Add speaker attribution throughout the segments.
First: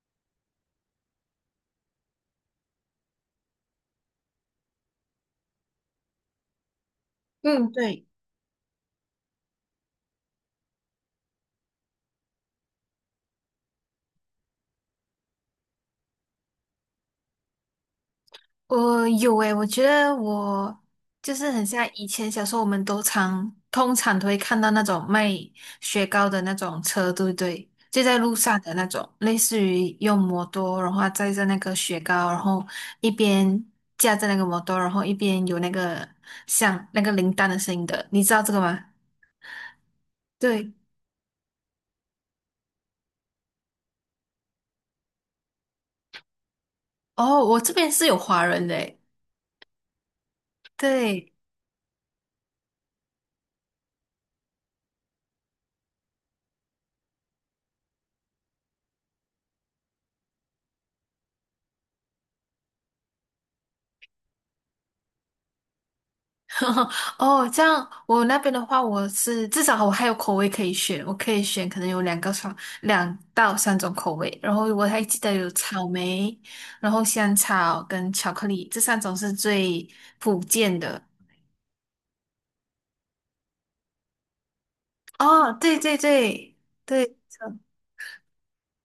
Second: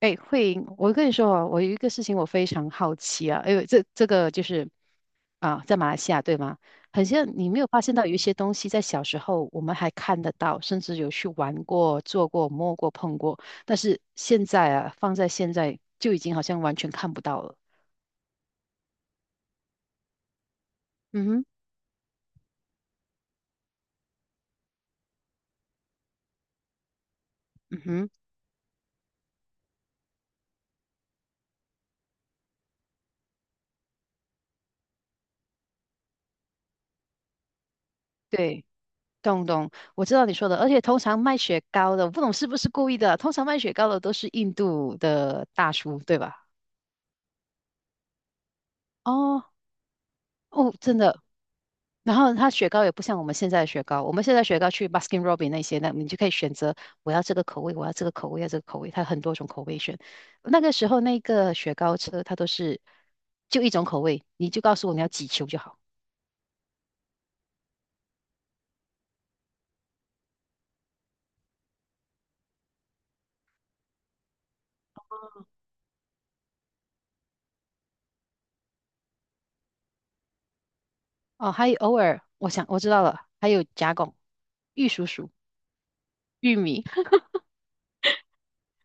Speaker 1: 哎，慧莹，我跟你说哦，我有一个事情我非常好奇啊，这个就是啊，在马来西亚对吗？很像你没有
Speaker 2: 嗯，
Speaker 1: 发现到
Speaker 2: 对，
Speaker 1: 有一些东西在小时候我们还看得到，甚至有去玩过、做过、摸过、碰过，但是现在啊，放在现在就已经好像完全看不到了。
Speaker 2: 我有诶，我觉得我
Speaker 1: 嗯
Speaker 2: 就
Speaker 1: 哼，
Speaker 2: 是很像以前小时候，我们都通常都会看到那种卖雪糕的那种车，对不对？
Speaker 1: 嗯
Speaker 2: 就
Speaker 1: 哼，
Speaker 2: 在路上的那种，类似于用摩托，然后载着那个雪糕，然后一边架着那个摩托，然后一边有那个像那个铃铛的声音的，你知道这个
Speaker 1: 对，
Speaker 2: 吗？
Speaker 1: 懂懂，我知道你说的，而
Speaker 2: 对，
Speaker 1: 且通常卖雪糕的，我不懂是不是故意的，通常卖雪糕的都是印度的大叔，对吧？
Speaker 2: 哦，我这边是有华人的诶，
Speaker 1: 哦哦，真的。
Speaker 2: 对。
Speaker 1: 然后它雪糕也不像我们现在的雪糕，我们现在雪糕去 Baskin Robbins 那些，那你就可以选择我要这个口味，我要这个口味，要这个口味，它很多种口味选。那个时候那个雪糕车它都是就一种口味，你就告诉我你要几球就好。
Speaker 2: 哦，这样我那边的话，我是至少我还有口味可以选，我可以选可能有两个双2到3种口味，然后我还记得有草莓，然后香草跟巧克力这三种是最普遍的。
Speaker 1: 哦，还有偶尔我想我知道了，还有夹拱、玉蜀黍、
Speaker 2: 哦，对对
Speaker 1: 玉
Speaker 2: 对
Speaker 1: 米。
Speaker 2: 对，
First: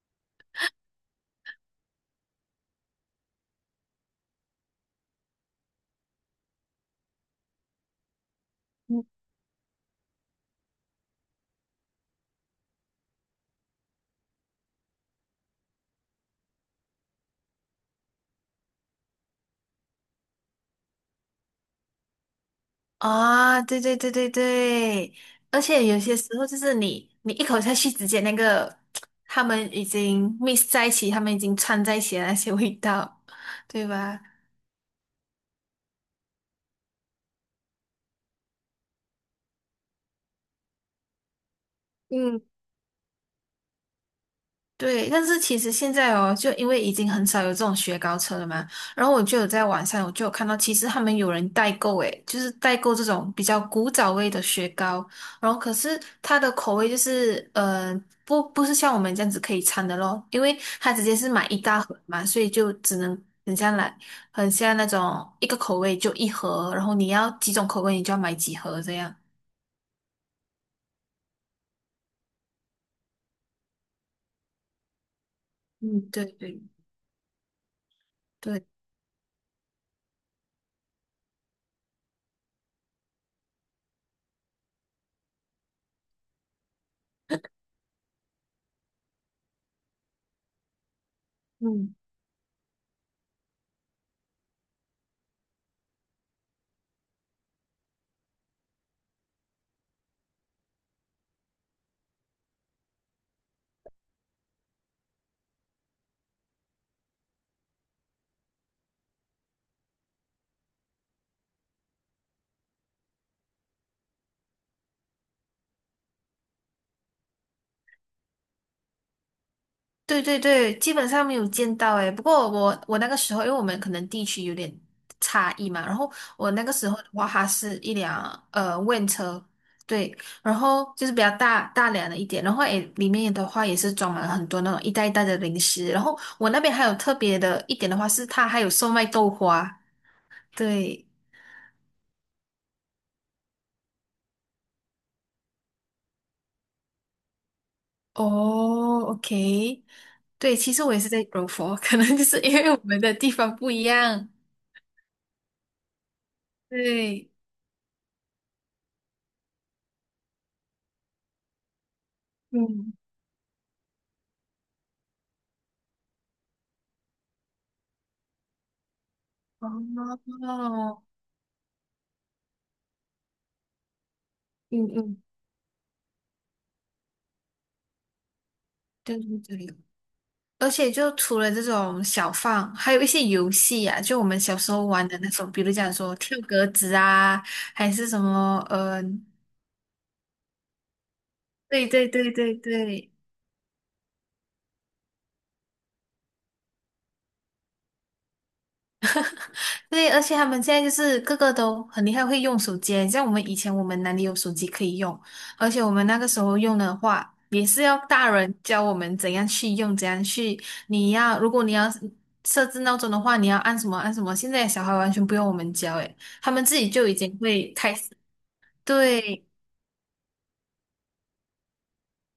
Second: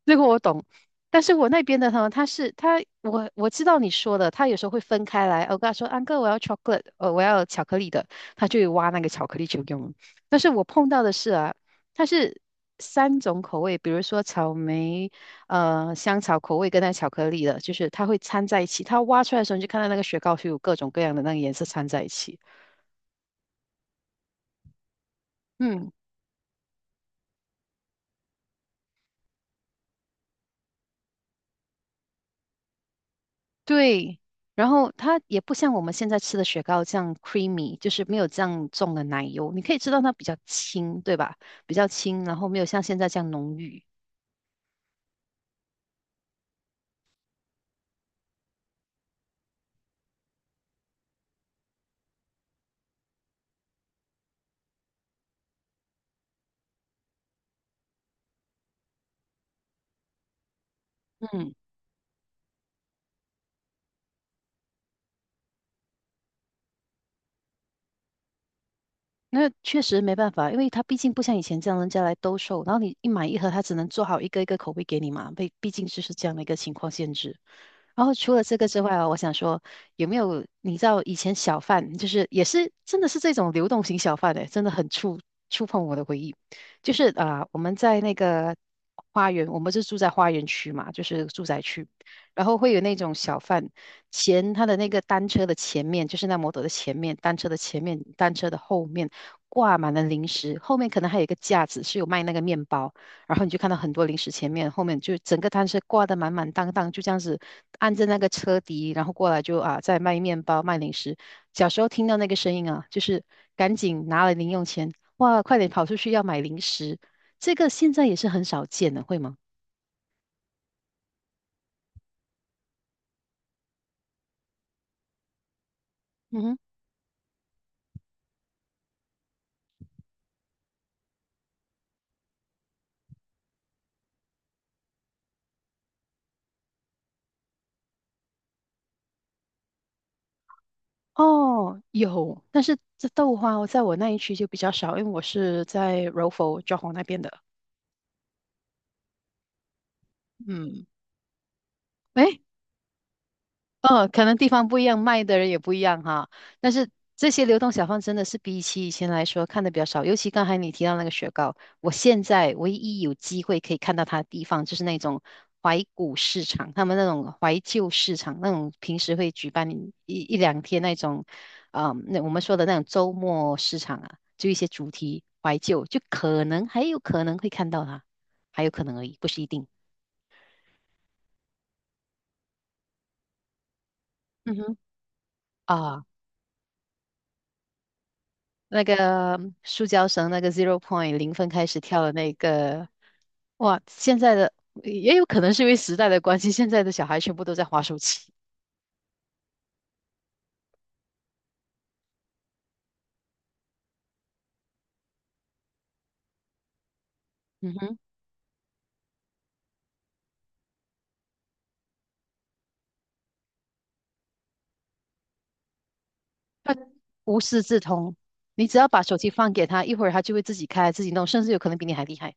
Speaker 1: 这个我懂，但是我那边的呢，他是他，我知道你说的，他有时候会分开来。我跟他说，安哥，我要 chocolate，我要巧克力的，他就会挖那
Speaker 2: 嗯
Speaker 1: 个巧克力球给我们。但是我碰到的是啊，它是三种口味，比如说草莓、香草口味跟那巧克力的，就是它会掺在一起。它挖出来的时候，你就看到那个雪糕是有各种各样的那个颜色掺在一起。
Speaker 2: 啊，对对对对对，而且
Speaker 1: 嗯，
Speaker 2: 有些时候就是你一口下去，直接那个他们已经 mix 在一起，他们已经串在一起的那些味道，对
Speaker 1: 对，
Speaker 2: 吧？
Speaker 1: 然后它也不像我们现在吃的雪糕这样 creamy，就是没有这样重的奶油，你可以知道它比较轻，对吧？比较轻，然
Speaker 2: 嗯。
Speaker 1: 后没有像现在这样浓郁。
Speaker 2: 对，但是其实现在哦，就因为已经很少有这种雪糕车了嘛，然后我就有在网上，我就有看到，其实他们有人代购，诶，就是代购这种比较古早味的雪糕，然后可是它的口味就是，不是像我们这样子可以掺的咯，因为它直接是买
Speaker 1: 嗯。
Speaker 2: 一大盒嘛，所以就只能很像来，很像那种一个口味就一盒，然后你要几种口味，你就要买几盒这样。
Speaker 1: 那确实没办法，因为他毕竟不像以前这样人家来兜售，然后你一买一盒，他只能做好一个一个口味给你嘛，毕竟就
Speaker 2: 嗯，
Speaker 1: 是
Speaker 2: 对
Speaker 1: 这样的一个
Speaker 2: 对
Speaker 1: 情况限制。然后除了这
Speaker 2: 对，
Speaker 1: 个之外啊，我想说有没有你知道以前小贩就是也是真的是这种流动型小贩哎、真的很触碰我的回忆。就是啊、我们在那个花园，我们是住在花园区嘛，就是住宅区，
Speaker 2: 嗯。
Speaker 1: 然后会有那种小贩。他的那个单车的前面，就是那摩托的前面，单车的前面，单车的后面挂满了零食，后面可能还有一个架子是有卖那个面包，然后你就看到很多零食，前面后面就整个单车挂得满满当当，就这样子按着那个车底，然后过来就在卖面包卖零食。小时候听到那个声音啊，就是赶紧拿了零用钱，哇，快点跑出去要买零食，这个现在也是很少见的，会吗？
Speaker 2: 对对对，基本上没有见到诶。不过我那个时候，因为我们可能地区有点差异嘛，然后
Speaker 1: 嗯
Speaker 2: 我
Speaker 1: 哼。
Speaker 2: 那个时候的话，它是一辆van 车，对，然后就是比较大大辆的一点，然后诶里面的话也是装满了很多那种一袋一袋的零食，然后我那边还有特别的一点的话是它还有售卖豆花，对，
Speaker 1: 哦，有，但是这豆花在我那一区就比较少，因为我是在柔佛、johor 那边的。
Speaker 2: 哦，OK，对，其实
Speaker 1: 嗯，
Speaker 2: 我也是在柔佛，可能就
Speaker 1: 哎，
Speaker 2: 是因为我们的地方不一
Speaker 1: 哦，可
Speaker 2: 样，
Speaker 1: 能地方不一样，卖的人也不一样哈。但是
Speaker 2: 对。
Speaker 1: 这些流动小贩真的是比起以前来说看的比较少，尤其刚才你提到那个雪糕，我现在唯
Speaker 2: 嗯。
Speaker 1: 一有机会可以看到它的地方就是那种怀古市场，他们那种怀旧市场，那种平时会举办一两天那
Speaker 2: 哦，
Speaker 1: 种，嗯，那我们说的那种周末市场啊，就一些
Speaker 2: 嗯
Speaker 1: 主
Speaker 2: 嗯，
Speaker 1: 题怀旧，就可能还有可能会看到它，还有可能而已，
Speaker 2: 对
Speaker 1: 不
Speaker 2: 对
Speaker 1: 是一定。
Speaker 2: 对，而且就除了这种小放，还有一些游戏啊，就我们
Speaker 1: 嗯
Speaker 2: 小时
Speaker 1: 哼。
Speaker 2: 候玩的那种，比如讲
Speaker 1: 啊。
Speaker 2: 说跳格子啊，还是什么，
Speaker 1: 那
Speaker 2: 嗯、
Speaker 1: 个塑胶绳那个 zero point 零分开始
Speaker 2: 对
Speaker 1: 跳
Speaker 2: 对
Speaker 1: 的
Speaker 2: 对
Speaker 1: 那
Speaker 2: 对
Speaker 1: 个，
Speaker 2: 对，
Speaker 1: 哇，现在的也有可能是因为时代的关系，现在的小孩全部都在滑手机，
Speaker 2: 对，而且他们现在就是个个都很厉害，会用手机。像我们以前，我们哪里有手机可以用？而且我们那个时候用的话，也
Speaker 1: 嗯
Speaker 2: 是
Speaker 1: 哼，
Speaker 2: 要大人教我们怎样去用，怎样去。你要，如果你要设置闹钟的话，你要按什么按什么。现在小孩完全不用我们教，诶，他们
Speaker 1: 他
Speaker 2: 自己就已经
Speaker 1: 无师
Speaker 2: 会
Speaker 1: 自
Speaker 2: 开始。
Speaker 1: 通。你只要把手机
Speaker 2: 对，
Speaker 1: 放给他，一会儿他就会自己开自己弄，甚至有可能比你还厉害。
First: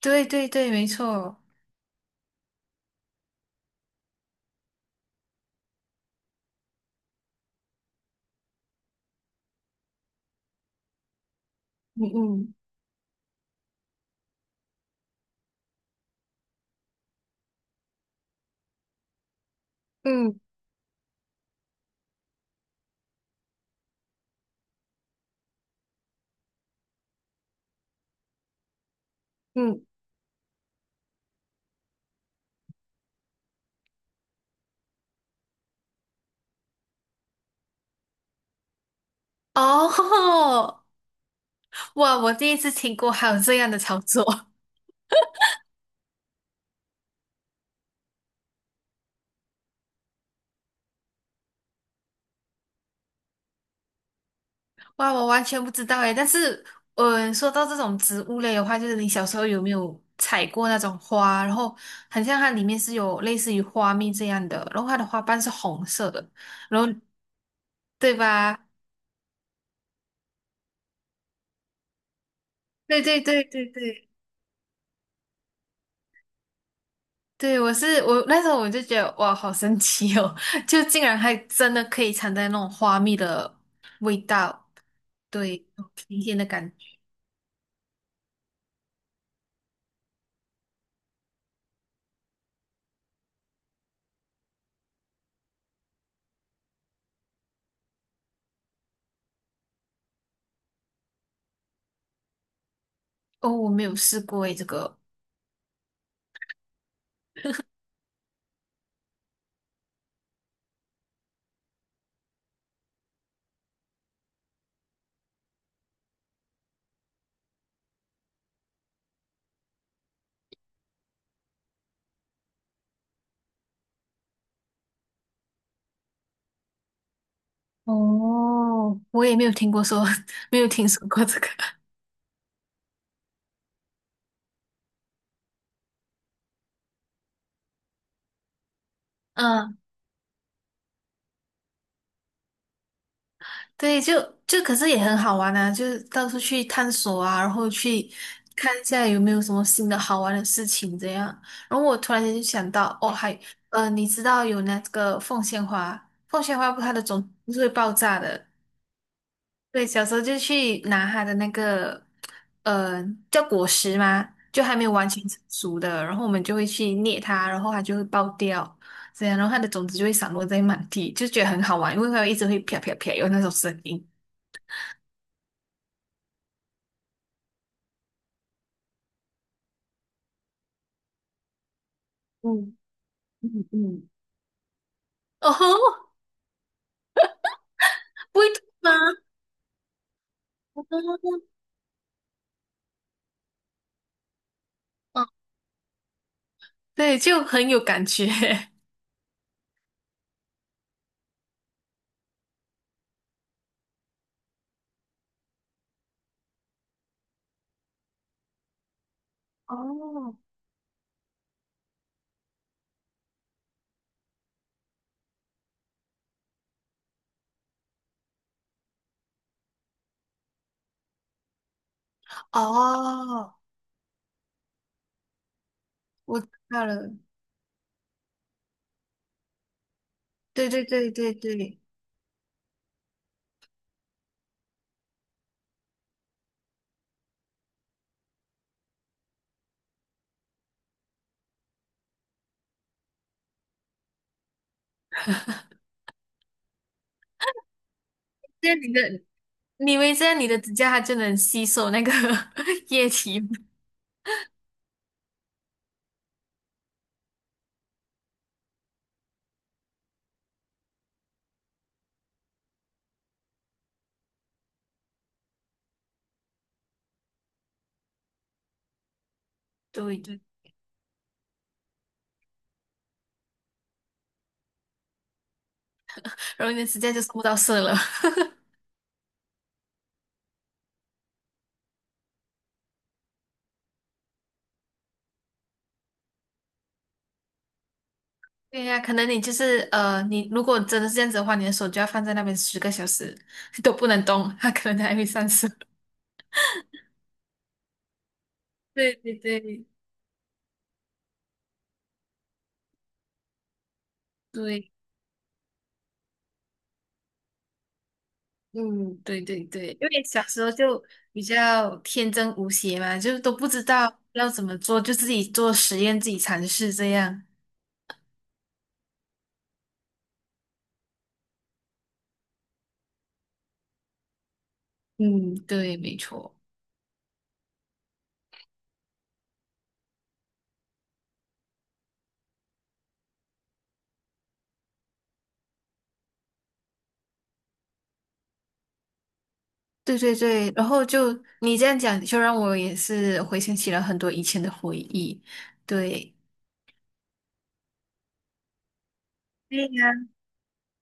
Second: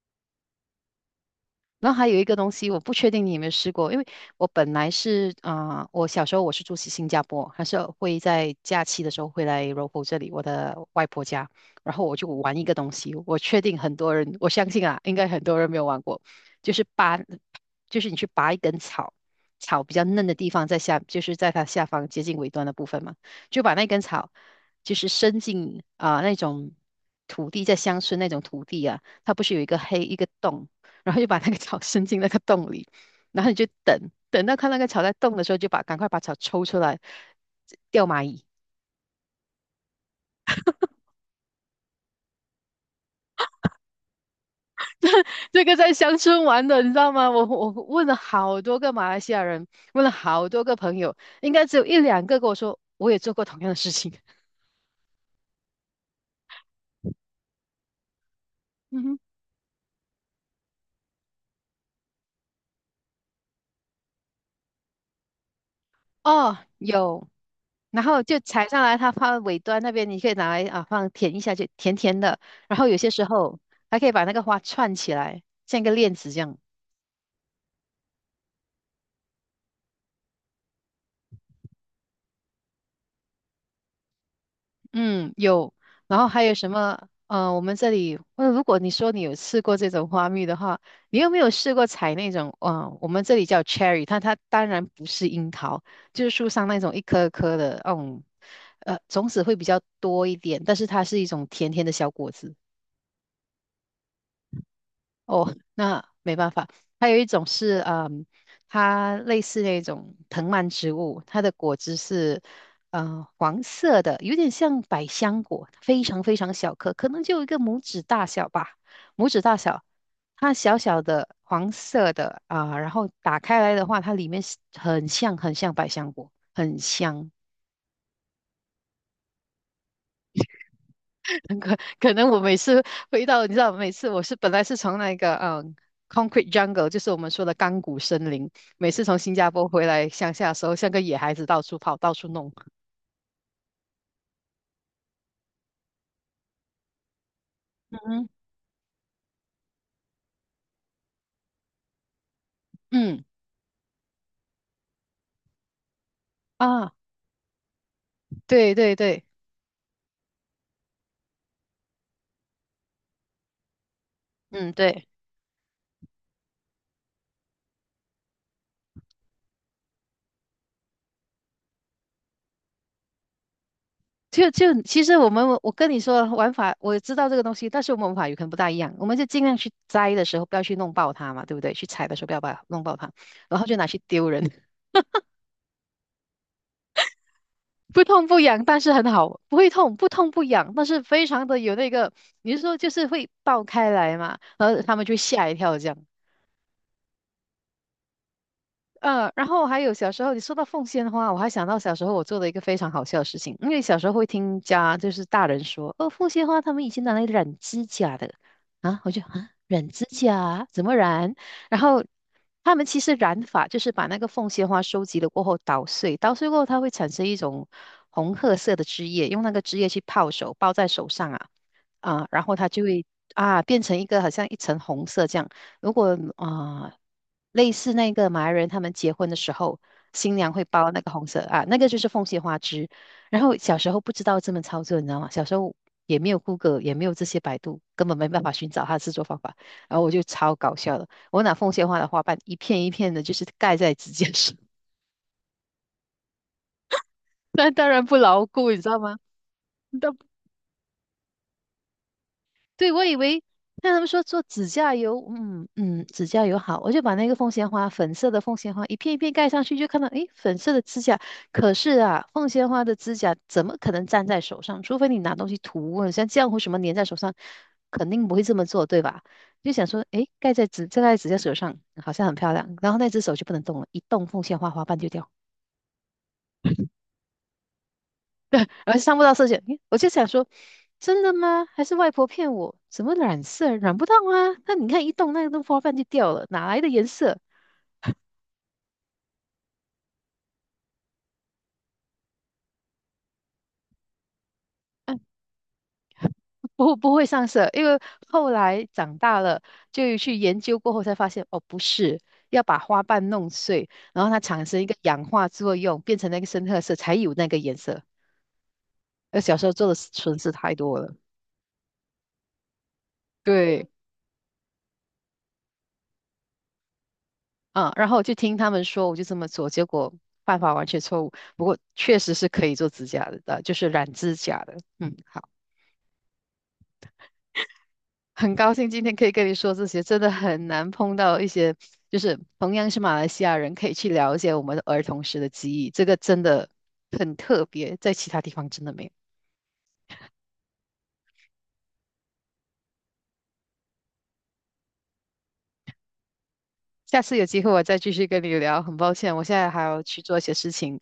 Speaker 2: 对，对，对，没错。
Speaker 1: 然后还有一个东西，我不确定你有没有试过，因为我本来是啊、我小时候我是住新加坡，还是会在假期的时候会来这里，我的外婆家，然后
Speaker 2: 嗯
Speaker 1: 我就玩
Speaker 2: 嗯
Speaker 1: 一个东西，我确定很多人，我相信啊，应该很多人没有玩过，就是拔，就是你去拔一根草，草比较嫩的
Speaker 2: 嗯
Speaker 1: 地方在下，就是在它下方接近尾端的部分嘛，就把那根草就是伸进那种土地，在乡村那种土地啊，它不是有一个
Speaker 2: 嗯。
Speaker 1: 黑一个洞。然后就把那个草伸进那个洞里，然后你就等，等到看那个草在动的时候，赶快把草抽出来，钓蚂蚁。
Speaker 2: 哦，哇！我第一次听过还有这样的操作。
Speaker 1: 这个在乡村玩的，你知道吗？我问了好多个马来西亚人，问了好多个朋友，应该只有一两个跟我说我也做过同样的事情。
Speaker 2: 哇，我完全不知道诶，但是，嗯，说到这种植物类的话，就是
Speaker 1: 嗯
Speaker 2: 你
Speaker 1: 哼，
Speaker 2: 小时候有没有采过那种花？然后，很像它里面是有类似于花蜜这样的，然后它的花瓣是红色的，
Speaker 1: 哦，
Speaker 2: 然后
Speaker 1: 有，然
Speaker 2: 对
Speaker 1: 后就
Speaker 2: 吧？
Speaker 1: 采上来，它放尾端那边，你可以拿来啊放舔一下，就甜甜的。然后有
Speaker 2: 对
Speaker 1: 些
Speaker 2: 对
Speaker 1: 时
Speaker 2: 对
Speaker 1: 候
Speaker 2: 对
Speaker 1: 还可
Speaker 2: 对。
Speaker 1: 以把那个花串起来，像一个链子这样。
Speaker 2: 对，我那时候我就觉得哇，好神奇哦，就竟然还真的可以尝在那种花蜜的味道，
Speaker 1: 嗯，
Speaker 2: 对，
Speaker 1: 有，然
Speaker 2: 新
Speaker 1: 后
Speaker 2: 鲜
Speaker 1: 还
Speaker 2: 的
Speaker 1: 有
Speaker 2: 感
Speaker 1: 什
Speaker 2: 觉。
Speaker 1: 么？我们这里，那如果你说你有吃过这种花蜜的话，你有没有试过采那种？嗯，我们这里叫 cherry，它当然不是樱桃，就是树上那种一颗颗的，种子会比较多一点，但是它是一种甜甜的小果子。
Speaker 2: 哦，我没有试过诶，这个
Speaker 1: 哦，那没办法。还有一种是，它类似那种藤蔓植物，它的果汁是，黄色的，有点像百香果，非常非常小颗，可能就有一个拇指大小吧，拇指大小。它小小的黄色的啊，然后打开来的话，它里面是很像很像百香果，很香。
Speaker 2: 哦，我也没有听过说，没有听说过这个。
Speaker 1: 可能我每次回到，你知道，每次本来是从那个concrete jungle，就是我们说的钢骨森林，每次从新加坡
Speaker 2: 嗯，
Speaker 1: 回来乡下的时候，像个野孩子到处跑，到处弄。
Speaker 2: 对，就可是也很好玩啊，就是到处去探索啊，然后去
Speaker 1: 嗯，
Speaker 2: 看一下有没有什么新的好玩的事情这样。然后我突然间就想到，哦，
Speaker 1: 嗯
Speaker 2: 还你知道有那个凤仙花，凤仙花不
Speaker 1: 啊，
Speaker 2: 它的种子不是会爆炸的？
Speaker 1: 对对对，
Speaker 2: 对，小时候就去拿它的那个呃叫果实嘛，就
Speaker 1: 嗯
Speaker 2: 还没有
Speaker 1: 对，
Speaker 2: 完全成熟的，然后我们就会去捏它，然后它就会爆掉。这样，然后它的种子就会散落在满地，就觉得很好玩，因为它一直会啪啪啪有那种声音。
Speaker 1: 就其实我跟你说玩法，我知道这个东西，但是我们玩法有可能不大一样，我们就尽量去摘的时候不要去弄爆它嘛，对不对？去采的时候不要把它
Speaker 2: 嗯
Speaker 1: 弄爆它，然
Speaker 2: 嗯
Speaker 1: 后就拿去
Speaker 2: 嗯，
Speaker 1: 丢人。
Speaker 2: 哦吼，
Speaker 1: 不痛不
Speaker 2: 不会痛
Speaker 1: 痒，但
Speaker 2: 吗？
Speaker 1: 是很好，不会痛，不痛不痒，但是非常的有那个，你是说就是会爆开来嘛？然后他们就
Speaker 2: 嗯，
Speaker 1: 吓一跳这样。
Speaker 2: 对，就很有感觉。
Speaker 1: 嗯，然后还有小时候，你说到奉仙花，我还想到小时候我做的一个非常好笑的事情，因为小时候会听家就是大人说，哦，奉仙花他们以前拿来染指甲的啊，我就染指
Speaker 2: 哦
Speaker 1: 甲怎么染？然后他们其实染法就是把那个凤仙花收集了过后捣碎，捣碎过后它会产生一种红褐色的汁液，用那个汁液去泡手，包在手上啊，然后它就会
Speaker 2: 哦，
Speaker 1: 变成一个好像一层红色这样。如果
Speaker 2: 我
Speaker 1: 啊、
Speaker 2: 知道
Speaker 1: 呃
Speaker 2: 了，
Speaker 1: 类似那个马来人他们结婚的时候，新娘会
Speaker 2: 对对
Speaker 1: 包那个
Speaker 2: 对
Speaker 1: 红
Speaker 2: 对
Speaker 1: 色啊，那
Speaker 2: 对，
Speaker 1: 个就是凤仙花枝。然后小时候不知道这么操作，你知道吗？小时候也没有 Google，也没有这些百度，根本没办法寻找它的制作方法。然后我就超搞笑的，我拿凤仙花的花瓣一片一片的，就是盖在指甲上，那当然不牢
Speaker 2: 这
Speaker 1: 固，你
Speaker 2: 样
Speaker 1: 知
Speaker 2: 你
Speaker 1: 道吗？
Speaker 2: 的，你以为这样你的指甲它就能吸收那个
Speaker 1: 对，我
Speaker 2: 液
Speaker 1: 以
Speaker 2: 体
Speaker 1: 为
Speaker 2: 吗，
Speaker 1: 那他们说做指甲油，嗯嗯，指甲油好，我就把那个凤仙花粉色的凤仙花一片一片盖上去，就看到诶，粉色的指甲。可是啊，凤仙花的指甲怎么可能粘在手上？除非你拿东西涂，像浆糊什么粘在手上，肯定不会这么做，对吧？就想说，
Speaker 2: 对
Speaker 1: 诶，
Speaker 2: 对，
Speaker 1: 盖在指甲手上，好像很漂亮。然后那只手就不能动了，一动凤仙花花瓣就掉。
Speaker 2: 然后你的指甲就收不到色了。
Speaker 1: 而上不到色线，诶我就想说，真的吗？还是外婆骗我？怎么染色染不到啊？那你看一动，那个花瓣就掉了，哪来的颜色？
Speaker 2: 对呀、可能你就是你如果真的是这样子的话，你的手就要放在那边10个小时都不能动，它可能还
Speaker 1: 啊
Speaker 2: 会上色。
Speaker 1: 不会上色，因为后来
Speaker 2: 对
Speaker 1: 长
Speaker 2: 对
Speaker 1: 大了
Speaker 2: 对
Speaker 1: 就去研究过后才发现，哦，不是，要把花瓣弄碎，然后它产生一
Speaker 2: 对，
Speaker 1: 个氧化作用，变成那个深褐色，才有那个颜色。
Speaker 2: 嗯，
Speaker 1: 而
Speaker 2: 对
Speaker 1: 小
Speaker 2: 对
Speaker 1: 时候做
Speaker 2: 对，
Speaker 1: 的
Speaker 2: 因为
Speaker 1: 蠢
Speaker 2: 小
Speaker 1: 事
Speaker 2: 时候
Speaker 1: 太多
Speaker 2: 就
Speaker 1: 了。
Speaker 2: 比较天真无邪嘛，就都不知
Speaker 1: 对。
Speaker 2: 道要怎么做，就自己做实验，自己尝试这样。
Speaker 1: 嗯，然后我就听他们说，我就这么做，结果办法完全错误。不过确实是可以做指甲的，就是染指甲的。嗯，好，
Speaker 2: 嗯，对，没错，
Speaker 1: 很高兴今天可以跟你说这些，真的很难碰到一些就是同样是马来西亚人，可以去了解我们的儿童时的记忆，这个真的很特别，在其他地方真的没有。
Speaker 2: 对对对。然后就你这样讲，就让我也是回想起了很多以前的回忆。对，
Speaker 1: 下次有机会我再继续跟你聊，很抱歉，我现在还
Speaker 2: 对
Speaker 1: 要
Speaker 2: 呀，
Speaker 1: 去做一些事情，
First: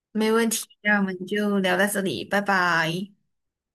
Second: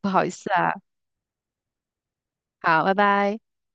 Speaker 1: 不好意
Speaker 2: 没问
Speaker 1: 思
Speaker 2: 题。
Speaker 1: 啊。
Speaker 2: 那我们就聊到这里，拜
Speaker 1: 好，拜
Speaker 2: 拜。
Speaker 1: 拜。